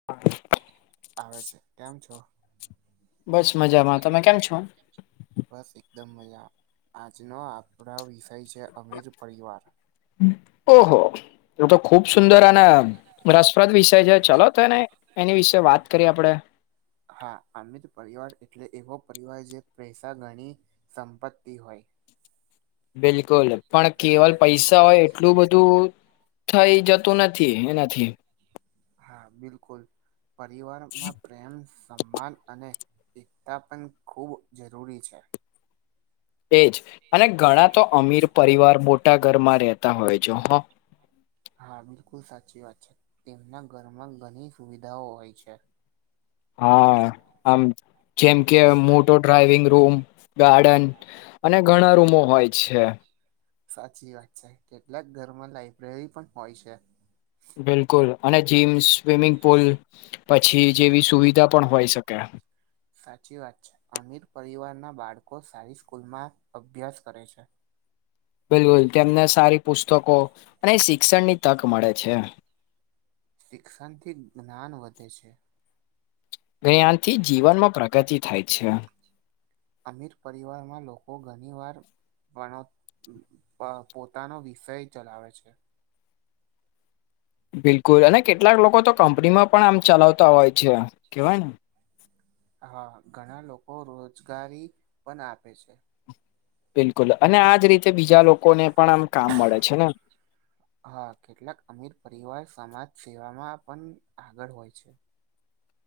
[unintelligible] આવે છે. કેમ છો? બસ મજામાં. તમે કેમ છો? બસ એકદમ મજા. આજનો આપરો વિષય છે અમીર પરિવાર. ઓ હો! તો તો ખુબ સુંદર અને રસપ્રદ વિષય છે ચલો તો એને એની વિશે વાત કરી આપડે. હા અમિત પરિવાર એટલે એવો પરિવાર જે પૈસા ગણી સંપત્તિ હોય. બિલકુલ પણ કેવલ પૈસા હોય એટ એટલું બધું થઈ જતું નથી એનાથી હા બિલકુલ. પરિવારમાં પ્રેમ, સમ્માન અને એકતા પણ ખૂબ જરૂરી છે એજ અને ઘણા તો અમીર પરિવાર બોટા ઘરમાં રહેતા હોય જો હ હા બિલકુલ સાચી વાત છે તેમના ઘરમાં ઘણી સુવિધાઓ હોય છે હા આમ જેમ કે મોટો ડ્રાઈવિંગ રૂમ ગાર્ડન અને ઘણા રૂમો હોય છે. સાચી વાત છે. કેટલાક ઘરમાં લાયબ્રેરી પણ હોય છે. બિલકુલ અને જીમ, સ્વિમિંગ પુલ પછી જેવી સુવિધા પણ હોઈ શકે. સાચી વાત છે. અમીર પરિવારના બાળકો સારી સ્કૂલમાં અભ્યાસ કરે છે. બિલકુલ તેમને સારી પુસ્તકો અને શિક્ષણની તક મળે છે. શિક્ષનથી જ્ઞાન વધે છે. ને આનથી જીવનમાં પ્રગતિ થાય છે. અમીર પરિવારમાં લોકો ઘણી વાર. નો પોતાનો વિષય ચલાવે છે. બિલકુલ અને કેટલાક લોકો તો કંપનીમાં પણ આમ ચલાવતા હોય છે કેવાય ને. હા ઘણા લોકો રોજગારી પણ આપે છે. બિલકુલ અને આજ રીતે બીજા લોકોને પણ આમ કામ મળે છે ને. હા કેટલાક અમીર પરિવાર સમાજ સેવાવામાં પણ આગળ હોય છે.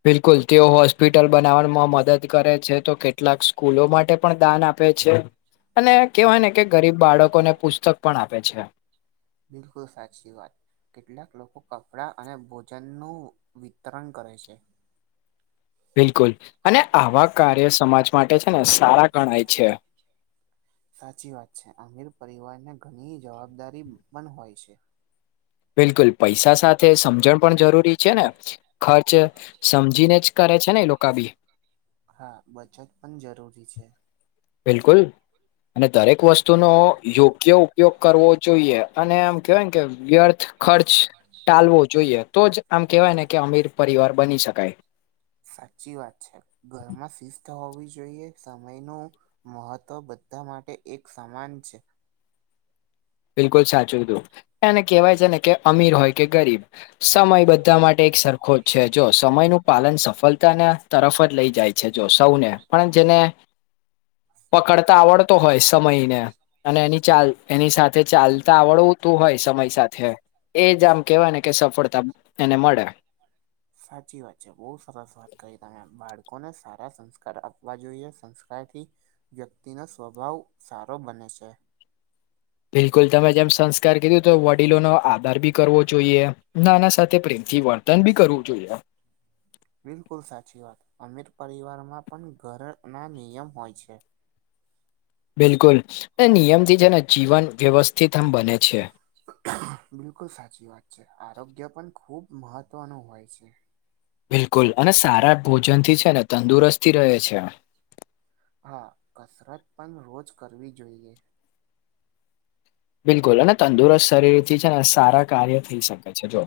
બિલકુલ તેઓ હોસ્પિટલ બનાવમાં મદદ. કરે છે તો કેટલાક સ્કૂલો માટે પણ દાન આપે છે અને હા કેવાય ને કે ગરીબ. બાળકોને પુસ્તક પણ આપે છે. બિલકુલ સાચી વાત. કેટલાક લોકો કપડા અને ભોજનનુંું વિતરણ કરે છે. બિલકુલ અને આવા કાર્ય સમાજ માટે છે ને સારા ગણાય છે. સાચી વાત છે આમિર પરિવારને ઘણી જવાબદારી પણ હોય છે. બિલકુલ પૈસા સાથે સમજણ પણ જરૂરી છે ને ખર્ચ સમજીને જ. કરે છે ને એ લોકો બી. હા બચત પણ જરૂરી છે. બિલકુલ અને દરેક વસ્તુનો યોગ્ય. ઉપયોગ કરવો જોઈએ અને એમ કેહેવાયને કે વ્યર્થ ખર્ચ ટાલવો જોઈએ તો જ. આમ કેવાય ને કે અમીર પરિવાર બની શકાય. સાચી વાત છે ઘરમાં શિસ્ત હોવી જોઈએ સમય ન. મહત્વ બધા માટે એક સમાન છે. બિલકુલ સાચું હતું એને કેહેવાય છે ને કે. અમીર હોય કે ગરીબ સમય બધા માટે એક સરખો જ છે જો. સમય નું પાલન સફળતા ના તરફ જ લઈ જાય છે જો સૌને પણ જેને. હ [unintelligible] પકડતા આવડતો હોય સમયને અને એની ચાલ એની સાથે. ચાલતા આવડવું તું હોય સમય સાથે એજ આમ કેવાય ને કે સફળતા. એને મળે. સાચી વાત છે બહુ સરસ વાત ક તમે બાળકોને સારા સંસ્કાર આપવા જોઈએ સંસ્કારથી. વ્યક્તિનો સ્વભાવ સારો બને છે. બિલકુલ તમે જેમ સંસ્કાર કીધું તો વડીલોનોો આધાર ભી કરવો જોઈએ નાના સાથે પ્રેમથી વ. ન બી કરવું જોઈએ. બિલકુલ સાચી વાત અમીર પરિવારમાં પણ ઘરના નિયમ હોય છે. બિલકુલ એ નિયમથી છે ને જીવન વ્યવસ્થિત આમ બને છે. બિલકુલ સાચી વાત છે આરોગ્ય પણ ખુબ મહત્વનું હોય છે. બિલકુલ અને સારા ભોજન થી છે ને તંદુરસ્તથી રહે છે. હા કસરત પણ રોજ કરવી જોઈએ. બિલકુલ અને તંદુરસ્ત શરીરથી છે ને સારા કાર્ય થઈ શકે છે જો.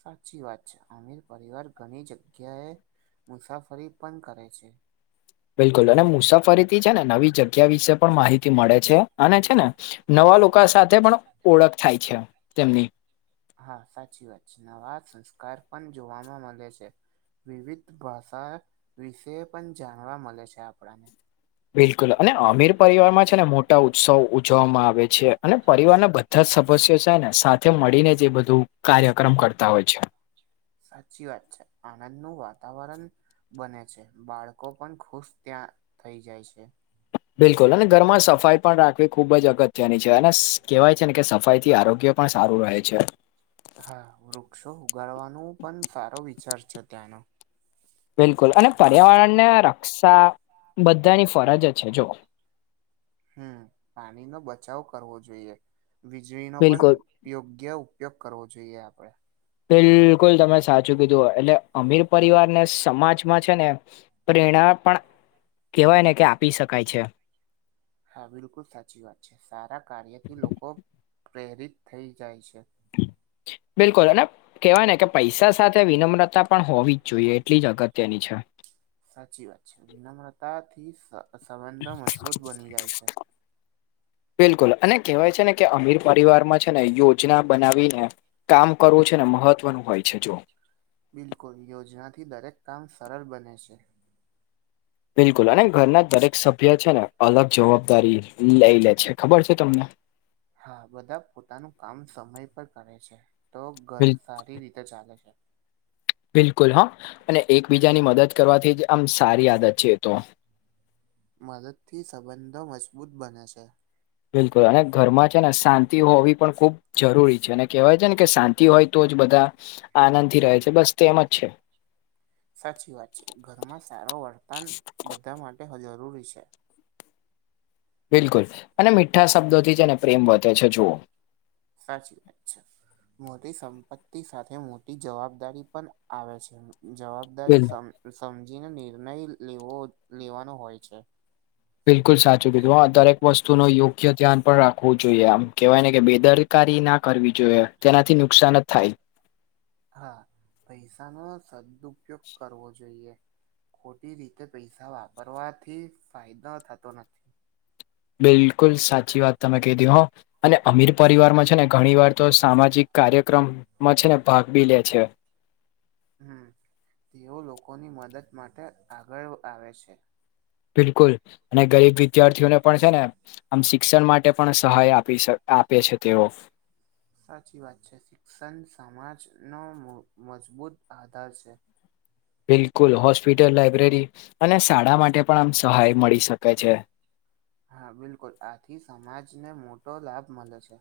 સાચી વાત છે આમિર પરિવાર ઘણી જગ્યાએ મુસાફરી પણ કરે છે. બિલકુલ અને મુસાફરીથી છે ને નવી ચ. વિશે પણ માહિતી મળે છે અને છે ને નવા લોકો સાથે પણ ઓળખ થાય છે. તેમની હા સાચી વાત છે, નવા સંસ્કાર પણ જોવાવામાં મલે છે. વિવિધ ભાષા વિશે પણ જાણવા મળે છે આપણને બિલકુલ અને અમીર પરિવારમાં છે ને મોટા ઉત્સવ ઉજવવામાં આવે છે અને પરિવારના બધા સસ્યો છે ને સાથે મળીને જ બધું કાર્યક્રમ કરતા હોય છે સાચી વાત છે આનંદ ન વાતાવરણ બને છે બાળકો પણ ખુશ ત્યાં થઈ જાય છે બિલકુલ અને ઘરમાં સફાઈ પણ રાખવી ખૂબ જ અગત્યની છે, અને કહેવાય છે, ને કે સફાઈથી આરોગ્ય પણ સારું રહે છે. હા વૃક્ષો ઉગાડવાનો પણ સારો વિચાર છે, ત્યાંનો બિલકુલ અને પર્યાવરણને રક્ષા બધાની ફરજ છે, જુઓ હમ પાણી નો બચાવ કરવો જોઈએ વીજળીનો પણ બિલકુલ યોગ્ય ઉપયોગ કરવો જોઈએ આપડે બિલકુલ તમે સાચું કીધું હો એટલે અમીર પરિવાર ને સમાજમાં છે, ને પ્રેરણા પણ કેહેવાય ને કે આપી શકાય છે. હા બિલકુલ સાચી વાત છે, સારા કાર્યથી લોકો પ્રેરિત થઈ જાય છે. બિલકુલ અને કેવાય ને કે પૈસા સાથે વિનમ્રતા પણ હોવી જ જોઈએ એટલી જ અગત્યની છે. સાચી વાત છે, વિનમ્રતા થી સ સંબંધો મજબૂત બની જાય છે. બિલકુલ અને કહેવાય છે, ને કે અમીર પરિવારમાં છે, ને યોજના બનાવીને કામ કરવું છે, ને મહત્વનું હોય છે, જો બિલકુલ યોજનાથી દરેક કામ સરળ બને છે. બિલકુલ અને ઘરના દરેક સભ્ય છે, ને અલગ જવાબદારી લેય લે છે, ખબર છે, તમને? હા બધા પોતાનું કામ સમય પર કરે છે, તો ઘર બિલ સારી રીતે ચાલે છે. બિલકુલ હ અને એકબીજાની મદદ કરવાથી જ આમ સારી આદત છે, તો મદદથી સંબંધો મજબૂત બને છે. બિલકુલ અને ઘરમાં છે, ને શાંતિ હોવી પણ ખૂ જરૂરી છે, અને કહેવાય છે, ને કે શાંતિ હોય તો જ બધા આનંદથી રહે છે, બસ તેમ જ છે. સાચી વાત છે, ઘરમાં સારો વર્તન બધા માટે જરૂરી છે. બિલકુલ અને મીઠા શબ્દોથી છે, ને પ્રેમ વધે છે, જુઓ સાચી વાત છે. મોટી સંપત્તિ સાથે મોટી જવાબદારી પણ આવે છે, જવાબ દારી બિલ સમજીને નિર્ણય લેવો લેવાનો હોય છે. બિલકુલ સાચું કીધું આ દરેક વસ્તુ ન યોગ્ય ધ્યાન પણ રાખવું જોઈએ આમ કહેવાય ને કે બે દર કારી ના કરવી જોઈએ તેનાથી નુકસાન જ થાય હા પૈસાનો સદપયોગ કરવો જોઈએ ખોટી રીતે પૈસા વાપરવાથી ફાયદો થતો નથી. બિલકુલ સાચી વાત તમે કીધી હો અને અમીર પરિવારમાં છે, ને ઘણી વાર તો સામાજિક કાર્યક્રમમાં છે, ને ભાગ બી લે છે. હમ તેઓ લોકોની મદદ માટે આગળ આવે છે. બિલકુલ અને ગરીબ વિદ્યાર્થીઓને પણ છે, ને આમ શિક્ષણ માટે પણ સહાય આપી આપે છે, તેઓ સાચી વાત છે, શિક્ષણ સમાજનો મો મજબૂત આધાર છે. બિલકુલ હોસ્પિટલ, લાઈબ્રેરી અને શાળા માટે પણ આમ સહાય મળી શકે છે. હા બિલકુલ આથી સમાજને મોટો લાભ મલે છે.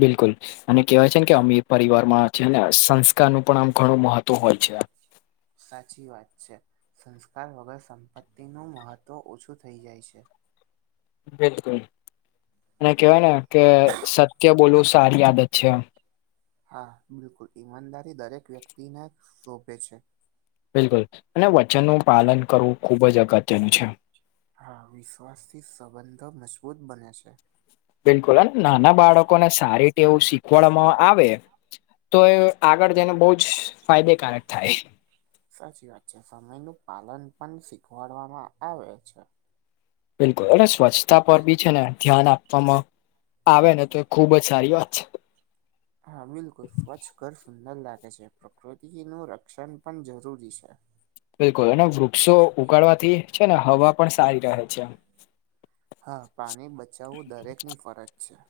બિલકુલ. અને કેહેવાય છે, ને કે અમી પરિવાર માં છે, ને સંસ્કારનું પણ આમ ઘણું મહત્વ હોય છે. સાચી વાત છે, સંસ્કાર વગર સંપત્તિનું મહત્વ ઓછું થઈ જાય છે. બિલકુલ અને કેવાય ને કે સત્ય બોલવુ સારી આદત છે. હા બિલકુલ ઈમાનદારી દરેક વ્યક્તિના શોભે છે. બિલકુલ અને વચનનું પાલન કરવું ખુબ જ અગત્યનું છે. હા વિશ્વાસથી સંબંધો મજબૂત બને છે. બિલકુલ અને નાના બાળકોને સારી તેવ શીખવાડવામાં આવે તો એ આગળ જઈને બો જ ફાયદેકારક થાય સાચી વાત છે, સમયનું પાલન પણ શીખવાડવામાં આવે છે. બિલકુલ એ સ્વચ્છતા પર બી છે ને ધ્યાન આપવામાં આવે ને તો એ ખુબ જ સારી વાત છે. હા બિલકુલ સ્વચ્છ ઘર સુંદર લાગે છે પ્રકૃતિનું રક્ષણ પણ જરૂરી છે. બિલકુલ અને વૃક્ષો ઉગાડવાથી છે ને હવા પણ સારી રહે છે. હા પાણી બચાવવું દરેકની ફરજ છે.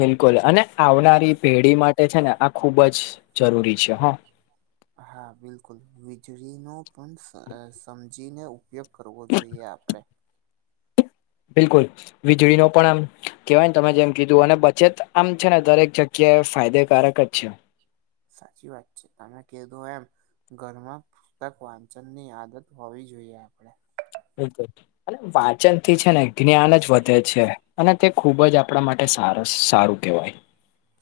બિલકુલ અને આવનારી પેઢી માટે છે ને આ ખૂબ જ જરૂરી છે હ. [unintelligible] હા બિલકુલ વીજળીનો પણ સર સમજીને ઉપયોગ કરવો જોઈએ આપણે. બિલકુલ વીજળી નો પણ આમ કેહેવાય ને તમે જેમ કીધું અને બચેત આમ છે ને દરેક જગ્યા. કેયા ફાયદકારક જ છે. સાચી વાત છે તમે કધુ એમ. ઘરમાં પુસ્તક વાંચન ની આદત હોવી જોઈએ આપણેે. બિલકુલ અને વાંચન થી છે ને જ્ઞાન જ વધે છે. અને તે ખૂબ જ આપણા માટે સારસ સારું કહેવાય.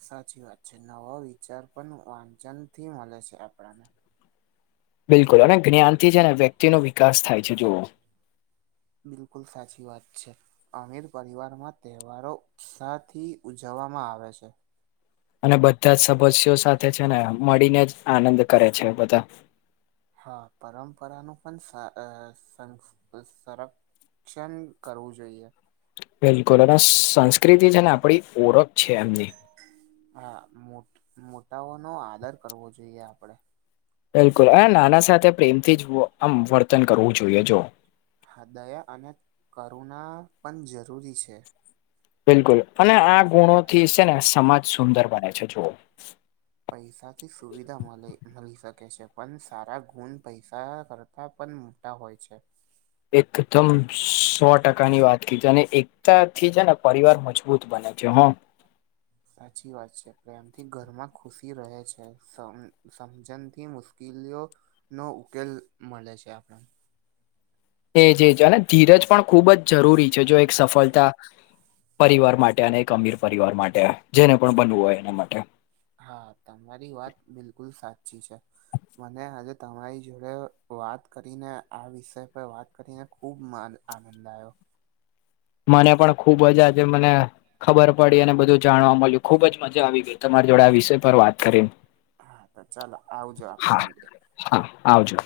સાચી વાત છે નવા વિચાર પણ વાંચન થી મળે છે આપણાને. બિલકુલ અને જ્ઞાનથી છે ને વ્યક્તિ ન વિકાસ થાય છે જુઓ. બિલકુલ સાચી વાત છે. અમીર પરિવારમાં તહેવારો ઉત્સાહથી ઉજવવામાં આવે છે. અને બધા જ સદસ્યો સાથે છે ને મળીને જ આનંદ કરે છે બધા. હા પરંપરાનું પણ સારસ સન સનુ સરક. શિક્ષણ કરવું જોઈએ. બિલકુલ અને સી સંસ્કૃતિ છે ને આપડી ઓળખ. છે એમની. હા મો મોટાઓ નો આદર કરવો જોઈએ આપડે. બિલકુલ આ નાના સાથે પ્રેમથી વો આમ વર્તન કરવું જોઈએ જો. હૃદયા અને કરુણા પણ જરૂરી છે. બિલકુલ અને આ ગુણોથી છે ને સમાજ સુંદર બને છે જુવો. પૈસા થી સુવિધા મળે મળી શકે છે પણ સારા ગુણ પૈસા કર. હા પણ મોટા હોય છે. એકદમ સો ટકા ની વાત કી છે અને એકતા થી છે ને પરિવાર મજબૂત બને છે હા. સાચી વાત છે પ્રેમથી ઘરમાં ખુશી રહે છે સમ સમજણથી મુશ્કેલ. કલીઓ નો ઉકેલ મળે છે આપણે. એજજ અને ધીરજ પણ ખૂબ જ જરૂરી છે જો એક સફળતા. પરિવાર માટે અને એક અમીર પરિવાર માટે જેને પણ બનવું હોય એના માટે. હા તમારી વાત બિલકુલ સાચી છે. મને આજે તમારી જોડે વાત કરીને આ વિષય પર વાત. કરીને ખૂબ માર આનંદ આવ્યો. મને પણ ખુબજ આજે મને. ખબર પડી અને બધું જાણવા મળ્યું ખુબ જ મજા આવી ગઈ તમારી જોડે આ વિષય પર વાત કરીને. હા ત ચાલ આવજો આપડે હા મળીએ. હા આવજો.